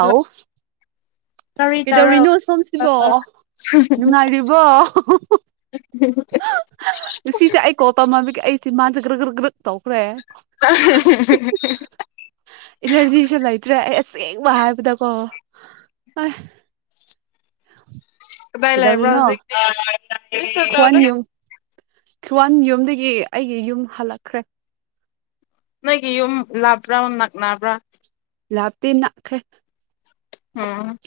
hello ꯀꯔꯤ ꯇꯧꯔ ꯀꯩꯗꯧꯔꯤꯅꯣ ꯁꯣꯝꯁꯤꯕꯣ ꯂꯩꯕ꯭ꯔꯣ ꯅꯨꯡꯉꯥꯏꯔꯤꯕꯣ ꯁꯤꯁꯦ ꯑꯩ ꯀꯣꯄꯝꯃꯃꯤꯒ ꯑꯩꯁꯦ ꯃꯥꯁꯦ ꯒ꯭ꯔꯒ ꯇꯧꯈ꯭ꯔꯦ ꯏꯅꯔꯖꯤꯁꯨ ꯂꯩꯇ꯭ꯔꯦ ꯑꯩ ꯑꯁꯦꯡꯕ ꯍꯥꯏꯕꯗꯀꯣ ꯑ [inaudible] ꯥꯏ ꯂꯔꯕ꯭ꯔꯥꯎ ꯍꯧꯖꯤꯦꯛ ꯁꯗꯗ ꯭ꯋꯥꯟ ꯌꯨꯝꯗꯒꯤ ꯑꯩꯒꯤ ꯌꯨꯝ ꯍꯜꯂꯛꯈ꯭ꯔꯦ ꯅꯣꯏꯒꯤ ꯌꯨꯝ ꯂꯥꯕ꯭ꯔꯥ ꯅꯛꯅꯕ꯭ꯔꯥ ꯂꯥꯞꯇꯅ ꯈꯦ ꯑꯝ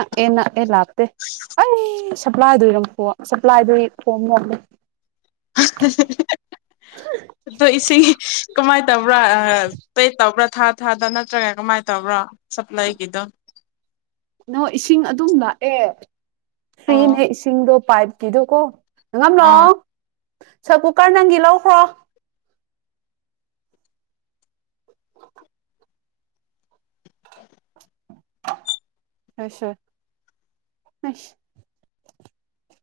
ꯑꯦꯅ ꯑꯦ ꯂꯥꯛ [unintelligible] ꯑꯩ ꯁꯄ꯭ꯂꯥꯏꯗꯨꯔ ꯁꯄ꯭ꯂꯥꯏꯗꯨ ꯐꯣꯝ ꯑꯗꯣ ꯏꯁꯤꯡ ꯀꯃꯥꯏꯅ ꯇꯧꯕ꯭ꯔꯥ ꯄꯦ ꯇꯧꯕ꯭ꯔꯥ ꯊꯥ ꯊꯥꯗ ꯅꯠꯇ꯭ꯔꯒ ꯀꯃꯥꯏꯅ ꯇꯧꯕ꯭ꯔꯣ ꯁꯄ꯭ꯂꯥꯏꯒꯤꯗꯣ ꯅꯣ ꯏꯁꯤꯡ ꯑꯗꯨꯝ ꯂꯥꯛꯑꯦ ꯑꯣ ꯐꯔꯤꯟꯦꯛꯁꯤꯡꯗꯣ ꯄꯥꯏ ꯀꯤꯗꯣ ꯀꯣ ꯍ ꯉꯅꯣ ꯑꯥ ꯁꯣ ꯀꯨꯀꯔ ꯅꯪꯒꯤ ꯂꯧꯈ꯭ꯔꯣ ꯑꯁ ꯑꯁ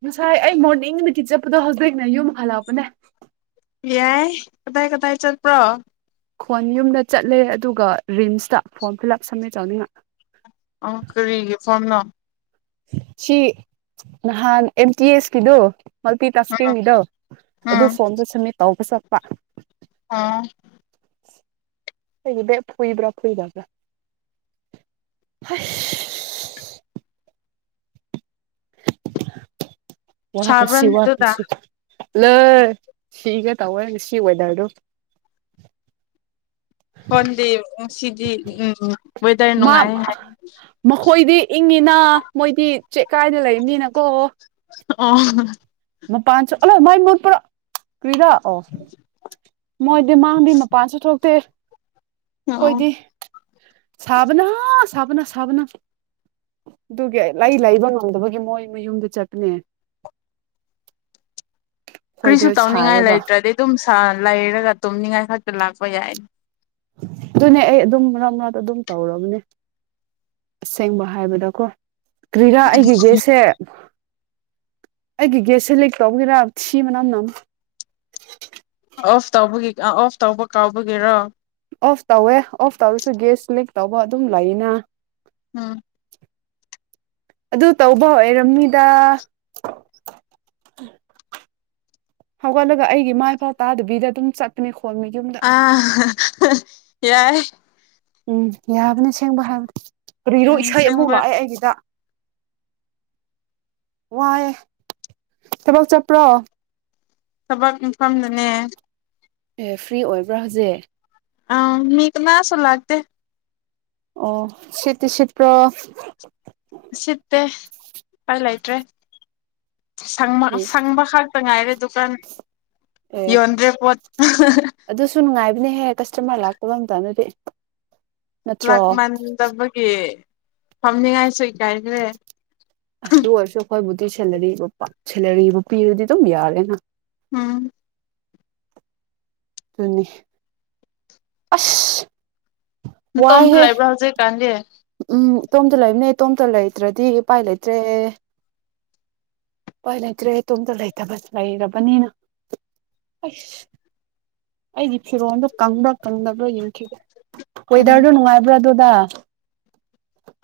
ꯉꯁꯥꯏ ꯑꯩ ꯃꯣꯔꯅꯤꯡ ꯅꯨꯇ ꯆꯠꯄꯗꯣ ꯍꯧꯖꯤꯛ ꯑꯩꯅ ꯌꯨꯝ ꯍꯜꯂꯛꯄꯅꯦ ꯌꯥꯏ ꯀꯗꯥꯏ ꯀꯗꯥꯏ ꯆꯠꯄ꯭ꯔꯣ ꯈꯣꯟ ꯌꯨꯝꯗ ꯆꯠꯂꯦ ꯑꯗꯨꯒ ꯔꯤꯝꯁꯇ ꯐꯣꯔꯝ ꯐꯤꯜꯂꯞ ꯁꯝꯃꯦ ꯆꯥꯎꯧꯅꯤꯡꯉ ꯁꯝꯅ ꯁꯤ ꯅꯍꯥꯟ ꯑꯦꯝ ꯇꯤ ꯑꯦꯁ ꯀꯗꯣ ꯃꯜꯇꯤ ꯇꯥꯁꯀꯤꯡꯒꯤꯗꯣ ꯑꯗꯨ ꯐꯣꯝꯗꯣ ꯁꯝꯃꯤꯠ ꯇꯧꯒ ꯆꯠ ꯋꯥ ꯑꯥ ꯒꯤ ꯐꯨꯏꯕ꯭ꯔꯥ ꯐꯨꯏꯗꯕ꯭ꯔꯥ ꯋꯥ ꯐꯁꯤ ꯁꯥꯕ꯭ꯔꯅꯦ ꯋꯥ ꯑꯗꯨꯗ ꯐꯁꯤ ꯂꯩꯣꯏ ꯁꯤꯒ ꯇꯧꯋꯣꯏ ꯉꯁꯤ ꯋꯦꯗꯔꯗꯣ ꯍꯣꯟꯗꯤ ꯁꯤꯗꯤ ꯎꯝ ꯋꯦꯗꯔ ꯃꯥ ꯅꯨꯡꯉꯥꯏ ꯍꯥꯏ ꯃꯈꯣꯏꯗꯤ ꯏꯪꯉꯤꯅ ꯃꯣꯏꯗꯤ ꯆꯦꯛ ꯀꯥꯏꯅ ꯂꯩꯕꯅꯤꯅꯀꯣ ꯑꯣ ꯍꯍ ꯃꯄꯥꯟ ꯁꯨ ꯑꯃꯨꯛ ꯃꯩ ꯃꯨꯠꯄ꯭ꯔꯣ ꯀ꯭ꯔꯤꯔꯥ ꯑꯣ ꯃꯣꯏꯗꯤ ꯃꯥꯥꯡꯕꯩ ꯃꯄꯤꯜꯁꯨ ꯊꯛꯇꯦ ꯇꯦ ꯑꯣ ꯈꯣꯏꯗꯤ ꯁꯥꯕꯅ ꯁꯥꯕꯅ ꯁꯥꯕꯅ ꯑꯗꯨꯒꯤ ꯂꯩ ꯂꯩꯕ ꯉꯝꯗꯕꯒꯤ ꯃꯣꯏ ꯃꯌꯨꯝꯗ ꯆꯠꯄꯅꯦ ꯀ꯭ꯔꯤꯁꯨ ꯑꯩꯈꯣꯏꯗ ꯇꯧꯅꯤꯡꯉꯥꯏ ꯁꯥꯏꯌꯦꯕ ꯂꯩꯇ꯭ꯔꯗꯤ ꯗꯨꯝ ꯂꯩꯔꯒ ꯇꯨꯝꯅꯤꯡꯉꯥꯏ ꯈ ꯂꯥꯛꯄ ꯌꯥꯏ ꯑꯗꯨꯅꯦ ꯑꯩ ꯑꯗꯨꯝ ꯃꯔꯛ ꯃꯔꯛꯇ ꯑꯗꯨꯝ ꯇꯧꯔꯝꯅꯦ ꯑꯁꯦꯡꯕ ꯍꯥꯏꯕꯗꯀꯣ ꯀ꯭ꯔꯤꯔꯥ ꯑꯩꯒꯤ ꯒꯦꯁꯁꯦ ꯑꯩꯒꯤ ꯒꯦꯁꯁꯦ ꯂꯩꯛ ꯇꯧꯒꯦꯔꯥ ꯁꯤ ꯃꯅꯝ ꯅꯝ ꯑꯣꯐ ꯇꯧꯕꯒꯤ ꯑ ꯑꯣꯐ ꯇꯧꯕ ꯀꯥꯎꯕꯒꯤꯔꯣ ꯑꯣꯐ ꯇꯧꯋꯦ ꯑꯣꯐ ꯇꯧꯔꯁꯨ ꯒꯦꯁ ꯂꯤꯛ ꯇꯧꯕ ꯑꯗꯨꯝ ꯂꯩꯅ ꯑꯝ ꯑꯗꯨ ꯇꯧꯕ ꯑꯣꯏꯔꯝꯅꯤꯗ ꯍꯧꯒꯠꯂꯒ ꯑꯩꯒꯤ ꯃꯥꯏ ꯐꯥꯎ ꯇꯥꯗꯕꯤꯗ ꯑꯗꯨꯝ ꯆꯠꯄꯅꯤ ꯑ ꯍꯍ ꯌꯥꯏ ꯎꯝ ꯌꯥꯕꯅꯦ ꯁꯦꯡꯕ ꯍꯥꯏꯕꯗꯤ ꯀ꯭ꯔꯤꯔꯣ ꯎꯝ ꯏꯁꯩ ꯑꯃꯨꯛ ꯑꯁꯦꯡꯕ ꯂꯥꯛꯑꯦ ꯑꯩꯒꯤꯗ ꯋꯥꯌꯦ ꯊꯕꯛ ꯆꯠꯄ꯭ꯔꯣ ꯊꯕꯛ ꯃꯐꯝꯗꯅꯦ ꯑꯦ ꯐ꯭ꯔꯤ ꯑꯣꯏꯕ꯭ꯔꯥ ꯍꯧꯖꯤꯛ ꯑ ꯃꯤ ꯀꯅꯥꯥꯁꯨ ꯂꯥꯛꯇꯦ ꯑꯣ ꯁꯤꯠꯇꯤ ꯁꯤꯠꯄ꯭ꯔꯣ ꯁꯤꯠꯇꯦ ꯎꯄꯥꯏ ꯂꯩꯇ꯭ꯔꯦ ꯁꯪꯕ ꯁꯪꯕ ꯈꯛꯇ ꯉꯥꯏꯔꯦ ꯗꯨꯀꯥꯟ ꯑꯦ ꯌꯣꯟꯗ꯭ꯔꯦ ꯄꯣꯠ ꯑꯗꯨꯁꯨ ꯅꯨꯡꯉꯥꯏꯕ ꯅꯤꯍꯦ ꯀꯁꯇꯃꯔ ꯂꯥꯛꯇꯕ ꯃꯇꯝꯗꯗꯤ ꯅꯠꯇ꯭ꯔꯣ ꯂꯥꯛ ꯃꯟꯗꯕꯒꯤ ꯊꯝꯅꯤꯡꯉꯥꯏꯁꯨ ꯏꯀꯥꯏꯖꯔꯦ ꯑꯁ ꯗꯨ ꯑꯣꯏꯔꯁꯨ ꯑꯩꯈꯣꯏꯕꯨ ꯗꯤ ꯁꯦꯂꯔꯤ ꯕꯀꯣ ꯁꯦꯂꯔꯤ ꯕꯨ ꯄꯤꯔꯗꯤ ꯑꯗꯨꯝ ꯌꯥꯔꯦꯅ ꯎꯝ ꯑꯗꯨꯅꯤ ꯑꯁ ꯅꯇꯣꯝꯇ ꯋꯥꯏꯍꯦ ꯂꯩꯕ꯭ꯔꯣ ꯍꯧꯖꯤꯛ ꯀꯥꯟꯗꯤ ꯇꯣꯝꯇ ꯂꯩꯕꯅꯦ ꯇꯣꯝꯇ ꯂꯩꯇ꯭ꯔꯗꯤ ꯎꯄꯥꯏ ꯂꯩꯇ꯭ꯔꯦ ꯄꯥꯏ ꯂꯩꯇ꯭ꯔꯦ ꯏꯇꯣꯝꯇ ꯂꯩꯇꯕ ꯂꯩꯔꯕꯅꯤꯅ ꯑꯩꯁ ꯑꯩꯒꯤ ꯐꯤꯔꯣꯜꯗꯣ ꯀꯪꯕ꯭ꯔꯥ ꯀꯪꯗꯕ꯭ꯔꯥ ꯌꯦꯡꯈꯤꯒ꯭ꯔꯦ ꯎꯝ ꯋꯦꯗꯔꯣ ꯅꯅꯨꯡꯉꯥꯏ ꯄꯨ ꯑꯗꯨ [inaudible]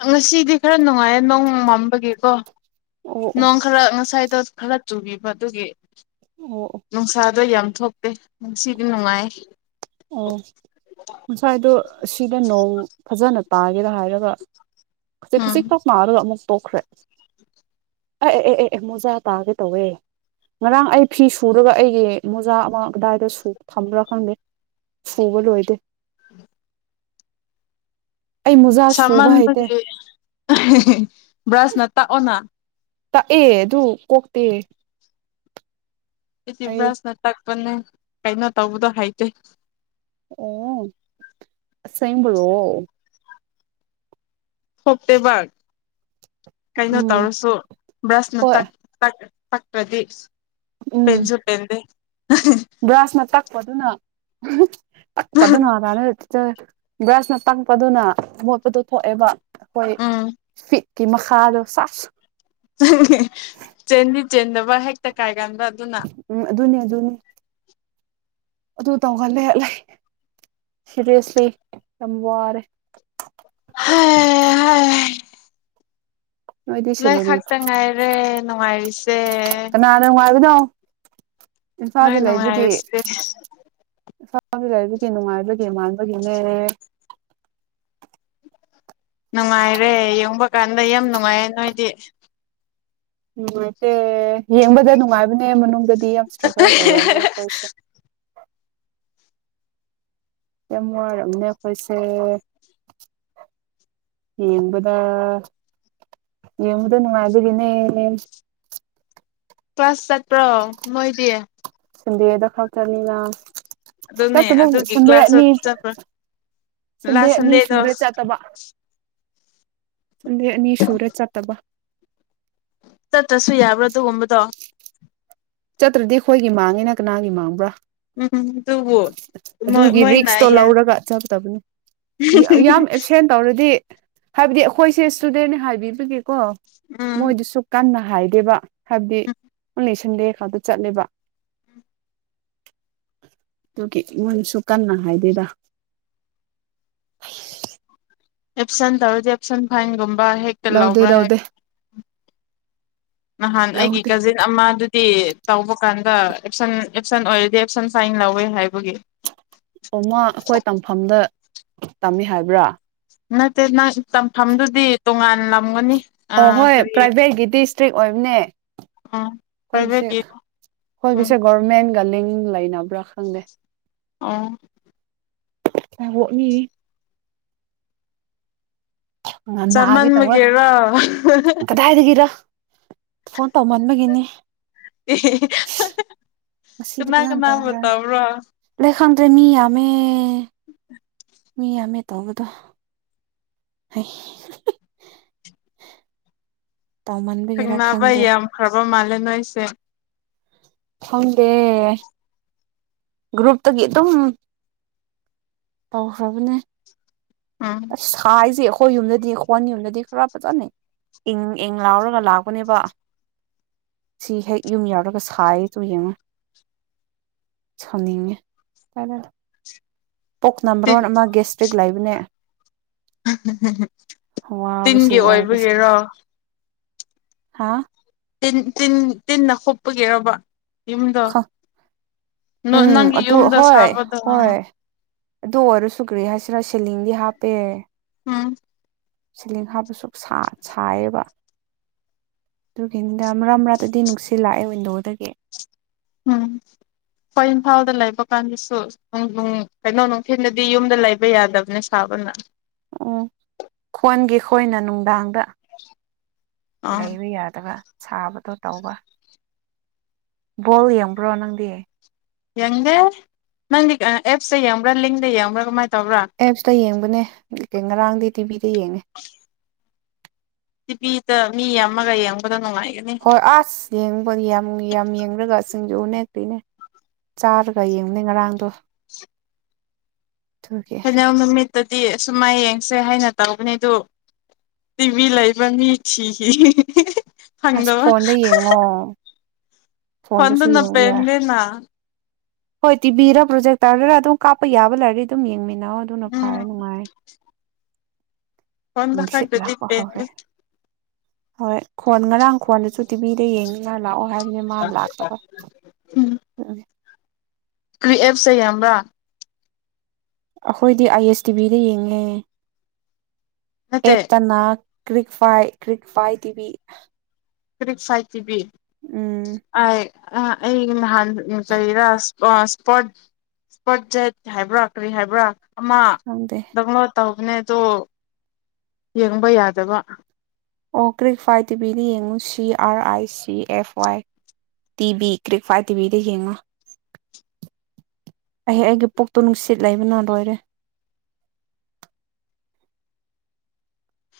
ꯉꯁꯤꯗꯤ ꯈꯔ ꯅꯨꯡꯉꯥꯏꯌꯦ ꯅꯣꯡ ꯃꯝꯕꯒꯤꯀꯣ ꯑꯣ ꯑꯣ ꯅꯣꯡ ꯈꯔ ꯉꯁꯥꯏ ꯈꯔ ꯆꯨꯕꯤꯕ ꯑꯗꯨꯒꯤ ꯑꯣ ꯑꯣ ꯪꯁꯔ ꯑꯗꯣ ꯌꯥꯝ ꯊꯣꯛꯇꯦ ꯅꯨꯡꯁꯤꯗꯤ ꯅꯨꯡꯉꯥꯏ ꯑꯣ ꯉꯁꯥꯏꯗꯣ ꯁꯤꯗ ꯅꯣꯡ ꯐꯖꯅ ꯇꯥꯒꯦꯔ ꯍꯥꯏꯔꯒ ꯎꯝ ꯈꯁꯤꯛꯇ ꯃꯥꯔꯒ ꯇꯣꯛꯈ꯭ꯔꯦ ꯑꯦ ꯑꯦ ꯑꯦ ꯑꯦ ꯃꯣꯖꯥ ꯇꯥꯒꯦ ꯇꯧꯋꯦ ꯉꯔꯥꯡ ꯑꯩ ꯐꯤ ꯁꯨꯔꯒ ꯑꯩꯒꯤ ꯃꯣꯖꯥ ꯑꯃ ꯑꯗꯥꯏꯗ ꯊꯝꯝꯕ꯭ꯔꯥ ꯈꯪꯗꯦ ꯐꯕ ꯑꯣꯏꯣꯏꯗꯦ ꯑꯩ ꯃꯨꯖꯥꯖ ꯐꯨꯕ ꯍꯩꯇꯦ ꯁꯥꯃꯟꯕꯒꯤ [inaudible] ꯕ꯭ꯔꯁꯅ ꯇꯥꯛꯑꯣꯅ ꯇꯥꯛꯑꯦ ꯑꯗꯨ ꯀꯣꯛꯇꯦ ꯏ ꯑꯩ ꯏꯕ꯭ꯔꯥꯁꯅ ꯇ ꯟꯅ ꯀꯩꯅꯣ ꯇꯧꯕꯗꯣ ꯍꯩꯇꯦ ꯑꯣ ꯁꯕꯨꯔꯣ ꯐꯞꯇꯕꯥ ꯀꯩꯅꯣ ꯎꯝ ꯇꯧꯔꯁꯨ ꯕ꯭ꯔꯁꯅ ꯍꯣꯏ ꯇꯛ ꯄ꯭ꯔꯗꯁ ꯎꯝ ꯕ꯭ꯔꯥꯁꯅ ꯆꯛꯄꯗꯨꯅ [unintelligible] ꯄ ꯑꯗꯨ ꯅꯥꯅꯦ ꯕ꯭ꯔꯁꯅ ꯇꯛꯄꯗꯨꯅ ꯃꯣꯠꯄꯗꯨꯣ ꯊꯣꯛꯑꯦꯕ ꯍꯣꯏ ꯎꯝ ꯐ ꯀ ꯃꯈꯥꯗꯣ ꯁꯥꯞ ꯆꯦꯟꯗꯤ ꯆꯦꯟꯗꯕ ꯍꯦꯛꯛꯇ ꯀꯥꯏ ꯗ ꯑꯗꯨꯅ ꯎꯝ ꯑꯗꯨꯅꯤ ꯑꯗꯨꯅꯤ ꯑꯗꯨ ꯇꯧꯍꯜꯂꯦ ꯂꯩ ꯁꯤꯦꯔꯤꯌꯁꯂꯤ ꯌꯥꯝ ꯋꯥꯔꯦ [unintelligible] ꯅꯣꯏꯗꯤ ꯅꯣꯏ ꯈꯛꯇ ꯉꯥꯏꯔꯦ ꯅꯨꯡꯉꯥꯏꯔꯤꯁ ꯅꯥꯅꯦ ꯎꯥꯏꯗ ꯅ ꯅꯅꯨꯡꯉꯥꯏꯁꯦ ꯥꯏꯔꯤꯗꯤ ꯀ ꯅꯨꯡꯉꯥꯏꯕꯦ ꯃꯥꯡꯕꯒꯤꯅꯦ ꯅꯨꯡꯉꯥꯏꯔꯦ ꯌꯦꯡꯕ ꯀꯥꯟꯗ ꯌꯥꯝ ꯅꯨꯡꯉꯥꯏꯌꯦ ꯅꯣꯏꯗꯤ [unintelligible] ꯌꯦꯡꯕꯗ ꯅꯨꯡꯉꯥꯏꯕꯅꯦ ꯃꯅꯨꯡꯗꯗꯤ ꯌꯥꯝ ꯏꯁꯇ꯭ꯔꯒꯜ ꯇꯧꯝꯅꯦ ꯑꯩꯈꯣꯏꯁꯦ ꯌꯥꯝ ꯅꯨꯡꯉꯥꯏꯔꯕꯅꯦ ꯑꯩꯈꯣꯏꯁꯦ ꯌꯦꯡꯕꯗ ꯌꯦꯡꯕꯗ ꯅꯨꯡꯉꯥꯏꯕꯒꯤꯅꯦ ꯀ꯭ꯂꯥꯁ ꯆꯠꯄ꯭ꯔꯣ ꯃꯣꯏꯗꯤ ꯁꯗꯦꯔꯗ ꯈꯛ ꯆꯅꯤꯉ ꯑꯗꯨꯅꯦ ꯑꯗꯨꯒꯤ ꯀ꯭ꯂꯥꯁꯇ ꯆꯠꯄ꯭ꯔ ꯁꯟꯗꯦ ꯂꯥꯁ ꯑꯅꯤ ꯁꯟꯗꯦꯗꯣ ꯁꯨꯔꯦ ꯑꯦ ꯅꯁꯨꯨꯨꯔꯦ ꯆ ꯇꯕ ꯆꯠꯁꯨ ꯌꯥꯕ꯭ꯔꯣ ꯑꯗꯨꯒꯨꯝꯕꯗꯣ ꯆꯠꯇ꯭ꯔꯗꯤ ꯑꯩꯈꯣꯏꯒꯤ ꯃꯥꯡꯉꯦꯅ ꯀꯅꯥꯒꯤ ꯃꯥꯡꯕ꯭ꯔꯥ ꯎꯝ ꯑꯗꯨꯕꯨ ꯃꯣꯏ ꯑꯗꯨꯒꯤ ꯃꯣꯏꯅ ꯔꯤꯛꯁꯇꯣ ꯂꯧꯔꯒ ꯆꯗꯕꯅꯤ ꯌꯥꯝ ꯑꯦꯞꯁꯦꯟ ꯇꯧꯔꯗꯤ ꯍꯥꯏꯕꯗꯤ ꯑꯩꯈꯣꯏꯁꯦ ꯏꯁꯇꯨꯗꯦꯟꯅꯦ ꯍꯥꯏꯕꯤꯕꯒꯤ ꯀꯣ ꯎꯝ ꯃꯣꯏꯗꯨꯁꯨ ꯀꯟꯅ ꯍꯥꯏꯗꯦꯕ ꯍꯥꯏꯕꯗꯤ ꯅꯪ ꯂꯩꯁꯟꯗꯦ ꯈꯔꯗ ꯆꯠꯂꯤꯦꯕ ꯑꯗꯨꯒꯤ ꯃꯅꯁꯨ ꯀꯟꯅ ꯍꯥꯏꯗꯣꯏꯗ ꯑꯦꯞꯁꯦꯟ ꯇꯔꯗꯤ ꯑꯦꯞꯁꯦꯟ ꯐꯥꯏꯒ ꯍꯦꯛꯇ ꯂꯧꯗꯦ ꯂꯥꯎꯕ꯭ꯔꯥ ꯂꯧꯗꯦ ꯍꯦꯛꯛꯇ ꯅꯍꯥꯟ ꯑꯩꯒꯤ ꯂꯧꯗꯦ ꯀꯖꯤꯟ ꯑꯃ ꯇꯤ ꯇꯧꯕ ꯀꯥꯟꯗ ꯑꯦꯞꯁꯟ ꯑꯦꯞꯁꯟ ꯑꯣꯏꯔꯗꯤ ꯑꯦꯞꯁꯟ ꯐꯥꯏꯟ ꯂꯧꯋꯦ ꯍꯥꯏꯕꯒꯤ ꯑꯣꯃ ꯑꯩꯈꯣꯏ ꯇꯝꯐꯝꯗ ꯇꯝꯃꯤ ꯍꯥꯏꯕ꯭ꯔꯥ ꯅꯠꯇꯦ ꯅꯪ ꯇꯝꯐꯝꯗꯨꯗꯤ ꯇꯣꯉꯥꯟꯂꯝꯒꯅꯤ ꯑ ꯍꯣꯏ ꯄ꯭ꯔꯥꯏꯚꯦꯠꯒꯤꯗꯤ ꯏꯁꯇ꯭ꯔꯤꯛ ꯑꯣꯏꯕꯅꯦ ꯑ ꯍꯣꯏ ꯄꯁꯦ ꯄ꯭ꯔꯥꯏꯚꯦꯠꯀꯤ ꯍꯣꯏ ꯎꯝ ꯄꯁꯦ ꯚꯣꯔꯃꯦꯟ ꯆꯅꯤꯡ ꯂꯩꯅꯕ꯭ꯔꯥ ꯈꯪꯗꯦ ꯑ ꯌꯥꯕ ꯃꯤ ꯅꯥꯒꯦ ꯇꯧꯋꯦ ꯆꯃꯟꯕꯒꯦꯔꯣ ꯀꯗꯥꯏꯗꯒꯤꯔ ꯐꯣꯟ ꯇꯧꯃꯟꯕꯒꯤꯅꯤ ꯉꯁꯤꯗꯤ ꯀꯅꯥ ꯐꯖꯅ ꯀꯅꯥ ꯇꯧꯈ꯭ꯔꯅꯤ ꯇꯥꯕ꯭ꯔꯥ ꯂꯩ ꯈꯪꯗ꯭ꯔꯦ ꯃꯤꯌꯥꯃꯦ ꯃꯤ ꯌꯥꯝꯃꯤ ꯇꯕꯗ [unintelligible] ꯇꯧꯃꯟꯕꯒꯤꯔꯥ ꯁꯦꯡꯅꯕꯏ ꯈꯪꯗ꯭ꯔꯦ ꯌꯥꯝꯈ꯭ꯔꯕ ꯃꯥꯜꯂꯦ ꯅꯣꯣꯏꯁꯦ ꯐꯪꯗꯦ ꯒ꯭ꯔꯨꯨꯞ ꯇ ꯑꯗꯨꯝ ꯇꯧꯈ꯭ꯔꯕꯅꯦ ꯎꯝ ꯑ ꯁꯥꯏꯁꯦ ꯑꯩꯈꯣꯏ ꯌꯨꯝꯗꯗꯤ ꯍꯈꯣꯟ ꯌꯨꯝꯗꯗꯤ ꯈꯔ ꯐꯖꯅ ꯏꯪ ꯏꯪ ꯂꯥꯎꯔꯒ ꯂꯥꯛꯄꯅꯦꯕ ꯁꯤ ꯍꯦꯛ ꯌꯨꯝ ꯌꯥꯎꯔꯒ ꯁꯥꯏꯁꯨ ꯌꯦꯡꯉꯣ ꯁꯥꯎꯅꯤꯡꯉꯦ ꯄꯣꯛ ꯇꯤꯟ ꯅꯝꯕ꯭ꯔꯣꯟ ꯑꯃ ꯒꯦꯁꯇ꯭ꯔꯤꯛ ꯂꯩꯕꯅꯦ ꯇꯤꯟꯒꯤ ꯑꯣꯏꯕꯒꯤꯔꯣ ꯍꯥꯥ ꯤꯟ ꯇꯤꯟ ꯇꯤꯟꯅ ꯍꯣꯞꯄꯒꯦꯔꯕ ꯌꯨꯝꯗ ꯈ ꯎꯝ ꯅꯪꯒꯤ ꯑꯗꯨ ꯌꯨꯝꯗ ꯍꯣꯏ ꯁꯥꯕꯗꯣ ꯎꯝ ꯍꯣꯏ ꯑꯗꯨ ꯑꯣꯏꯔꯁꯨꯨꯒ꯭ꯦ ꯍꯥꯏꯁꯤꯔ ꯁꯤꯦꯂꯤꯡꯗꯤ ꯍꯥꯞꯄꯦ ꯎꯝ ꯁꯤꯂꯤ ꯍꯥꯕꯁꯨ ꯁꯥꯏꯌꯦꯕ ꯑꯗꯨꯒꯤꯗ ꯃꯔꯛ ꯃꯔꯥꯗꯗꯤ ꯅꯨꯡꯁꯤꯜꯂꯥꯛꯑꯦ ꯋꯤꯟꯗꯣꯗꯒꯤ ꯎꯝ ꯍꯣꯏ ꯏꯝꯐꯥꯜꯗ ꯂꯩꯕ ꯀꯥꯟꯗꯁꯨ ꯀꯩꯅꯣ ꯅꯨꯡꯊꯤꯜꯗꯗꯤ ꯌꯨꯝꯗ ꯂꯩꯕ ꯌꯥꯗꯕꯅꯦ ꯁꯥꯕꯅ ꯎꯝ ꯈꯣꯟꯒꯤ ꯈꯣꯏꯅ ꯅꯨꯡꯗꯥꯡꯗ ꯑꯥ ꯂꯩꯕ ꯌꯥꯗꯕ ꯁꯥꯕꯗꯣ ꯇꯧꯕ ꯕꯣꯜ ꯌꯦꯡꯕ꯭ꯔꯣ ꯅꯪꯗꯤ ꯌꯦꯡꯗꯦ ꯅꯪꯒꯤ ꯑꯦꯞꯁ ꯌꯦꯡꯕ꯭ꯔꯥ ꯂꯤꯡꯗ ꯌꯦꯡꯕ꯭ꯔꯥ ꯀꯃꯥꯏ ꯑꯦꯞꯁꯇ ꯌꯦꯡꯕꯅꯦ ꯉꯔꯥꯡꯗ ꯇꯤꯕꯤ ꯐꯔꯤꯌꯦꯅꯦ ꯁꯤ ꯐ ꯃꯤ ꯌꯥꯝ ꯃꯃꯒꯥꯏꯌꯦꯡ ꯍꯣꯏ ꯑꯁ ꯌꯦꯡꯕ ꯌꯥꯝ ꯌꯥꯝ ꯌꯦꯡꯨꯔꯒ ꯑꯁ ꯁꯤꯡꯖꯨ ꯎ ꯅꯦꯛꯛꯇꯨꯅꯦ ꯆꯥꯔꯒ ꯌꯦꯡꯅꯦ ꯉꯔꯥꯡꯗꯣ ꯑꯗꯨꯒꯤ ꯀꯩꯅ ꯇꯗꯤ ꯑ ꯁꯨꯝꯃꯥꯏ ꯌꯦꯡꯁꯦ ꯍꯥꯏꯅ ꯇꯧꯕꯅꯤ ꯑꯗꯨ ꯇꯤꯚꯤ ꯂꯩꯕ ꯃꯤ ꯊꯤꯈꯤ ꯑꯁ ꯍꯒ ꯐꯣꯟꯗ ꯌꯦꯡꯉꯣ ꯍꯗ ꯐꯣꯟꯗꯁꯨ ꯌꯦꯡꯕ ꯅꯕ ꯌꯥꯏ ꯑꯦꯗꯦꯅ ꯍꯣꯏ ꯇꯤꯕꯤꯔꯥ ꯄ꯭ꯔꯣꯖꯦꯛ ꯇꯥꯔꯒꯔ ꯑꯗꯨꯝ ꯀꯥꯞꯄ ꯌꯥꯕ ꯂꯩꯔꯗꯤ ꯑꯗꯨꯝ ꯌꯦꯡꯃꯤꯟꯅ ꯅꯥꯎ ꯑꯗꯨꯅ ꯐꯔ ꯅꯨꯡꯉꯥꯏ ꯍꯗ ꯅꯨꯡꯁꯤꯠ ꯂꯥꯛꯄ ꯈꯗꯗꯤꯕꯦ ꯍꯧꯔꯦ ꯍꯣꯏ ꯈꯣꯟ ꯉꯔꯥꯡ ꯈꯣꯟꯗꯨꯁꯨ ꯇꯤꯚꯤꯗ ꯌꯦꯡꯅꯤꯅ ꯂꯥꯛꯑꯣ ꯍꯥꯏ ꯃꯥ ꯂꯥꯛꯇꯕ ꯎꯝ ꯀ꯭ꯔꯤ ꯑꯦꯞꯁ ꯌꯥꯝꯕ꯭ꯔꯥ ꯑꯩꯈꯣꯏꯗꯤ ꯑꯥꯏ ꯑꯦꯁ ꯇꯤ ꯚꯤꯗ ꯌꯦꯡꯉꯦ ꯅꯠꯇꯦ ꯏꯕꯇꯅꯥ ꯀ꯭ꯔꯤꯛ ꯐꯥꯏ ꯀ꯭ꯔꯤꯛ ꯐꯥꯏ ꯇꯤꯚꯤ ꯔꯤꯛꯁꯥꯏꯇꯕꯤ ꯎꯝ ꯑꯩ ꯅꯍꯥꯟ ꯀꯔꯤꯔꯥ ꯏꯁꯄꯠ ꯏꯁꯄꯠ ꯖꯦꯠ ꯍꯥꯏꯕ꯭ꯔꯥ ꯀꯔꯤ ꯍꯥꯏꯕ꯭ꯔꯥ ꯑ ꯈꯪꯗꯦ ꯗꯃ ꯇ ꯅꯦꯗꯣ ꯌꯦꯡꯕ ꯌꯥꯗꯕ ꯑꯣ ꯀ꯭ꯔꯤꯛ ꯐꯥꯏ ꯇꯤꯚꯤꯗ ꯌꯦꯡꯉꯨ C R I C F Y T ꯚꯕꯤ ꯀ꯭ꯔꯤꯛ ꯐꯥꯏ ꯇꯤꯚꯤꯗ ꯌꯦꯡꯉꯨ ꯑꯩꯍ ꯑꯩꯒꯤ ꯄꯣꯛꯇꯣ ꯅꯨꯡꯁꯤꯠ ꯂꯩꯕꯅ ꯂꯣꯏꯔꯦ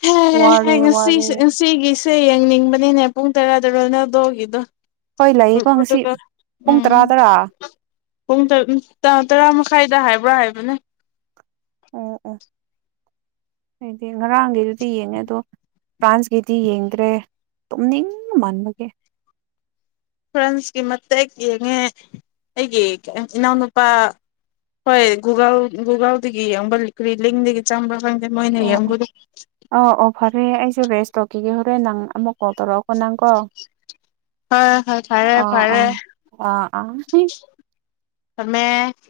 ꯍ ꯋꯥꯔꯦ ꯍ ꯋꯥꯔꯦ ꯁꯤꯁꯤ ꯁꯤꯒꯤꯁꯤ ꯁꯦ ꯌꯦꯡꯅꯤꯡꯕꯅꯤꯅꯦ ꯄꯨꯡ ꯇꯔꯥꯗꯔꯣ ꯂꯧꯗꯣꯛꯈꯤꯗꯣ ꯍꯣꯏ ꯂꯩꯌꯦꯀꯣ ꯉꯁꯤ ꯄꯨꯡ ꯎꯝ ꯇꯔꯥ ꯇꯔꯥ ꯄꯨꯡ ꯇꯔꯨ ꯇꯔꯥ ꯃꯈꯥꯏꯗ ꯍꯥꯏꯕ꯭ꯔꯥ ꯍꯥꯏꯕꯅꯦ ꯍꯥꯏꯗꯤ ꯉꯔꯥꯡꯒꯤꯩꯗꯨꯗꯤ ꯌꯦꯡꯉꯦ ꯑꯗꯣ ꯐ꯭ꯔꯥꯟꯁꯀꯤꯗꯤ ꯌꯦꯡꯗ꯭ꯔꯦ ꯇꯨꯝꯅꯤꯡ ꯃꯥꯟꯕꯒꯦ ꯐꯣꯔꯦꯟꯁꯀꯤ ꯃꯇꯦꯛ ꯌꯦꯡꯉꯦ ꯑꯩꯒꯤ ꯏꯅꯥꯎꯅꯨꯄꯥ ꯍꯣꯏ ꯒꯨꯒꯜ ꯒꯨꯒꯜꯗꯒꯤ ꯌꯦꯡꯕ ꯔꯤꯂꯤꯡꯗꯒꯤ ꯆꯪꯕꯪ ꯑꯣ ꯑꯣ ꯑꯣ ꯑꯣ ꯐꯔꯦ ꯑꯩꯁꯨ ꯔꯦꯁꯇ ꯍꯧꯒꯦ ꯍꯣꯔꯦꯟ ꯅꯪ ꯑꯃꯨꯛ ꯀꯣ ꯇꯧꯔꯛꯑꯣꯀꯣ ꯅꯪ ꯀꯣ ꯍꯣꯏ ꯍꯣꯏ ꯐꯔꯦ ꯑꯥ ꯐꯔꯦ ꯑꯥ ꯑꯥ ꯑꯥ ꯑꯗꯨꯃꯦ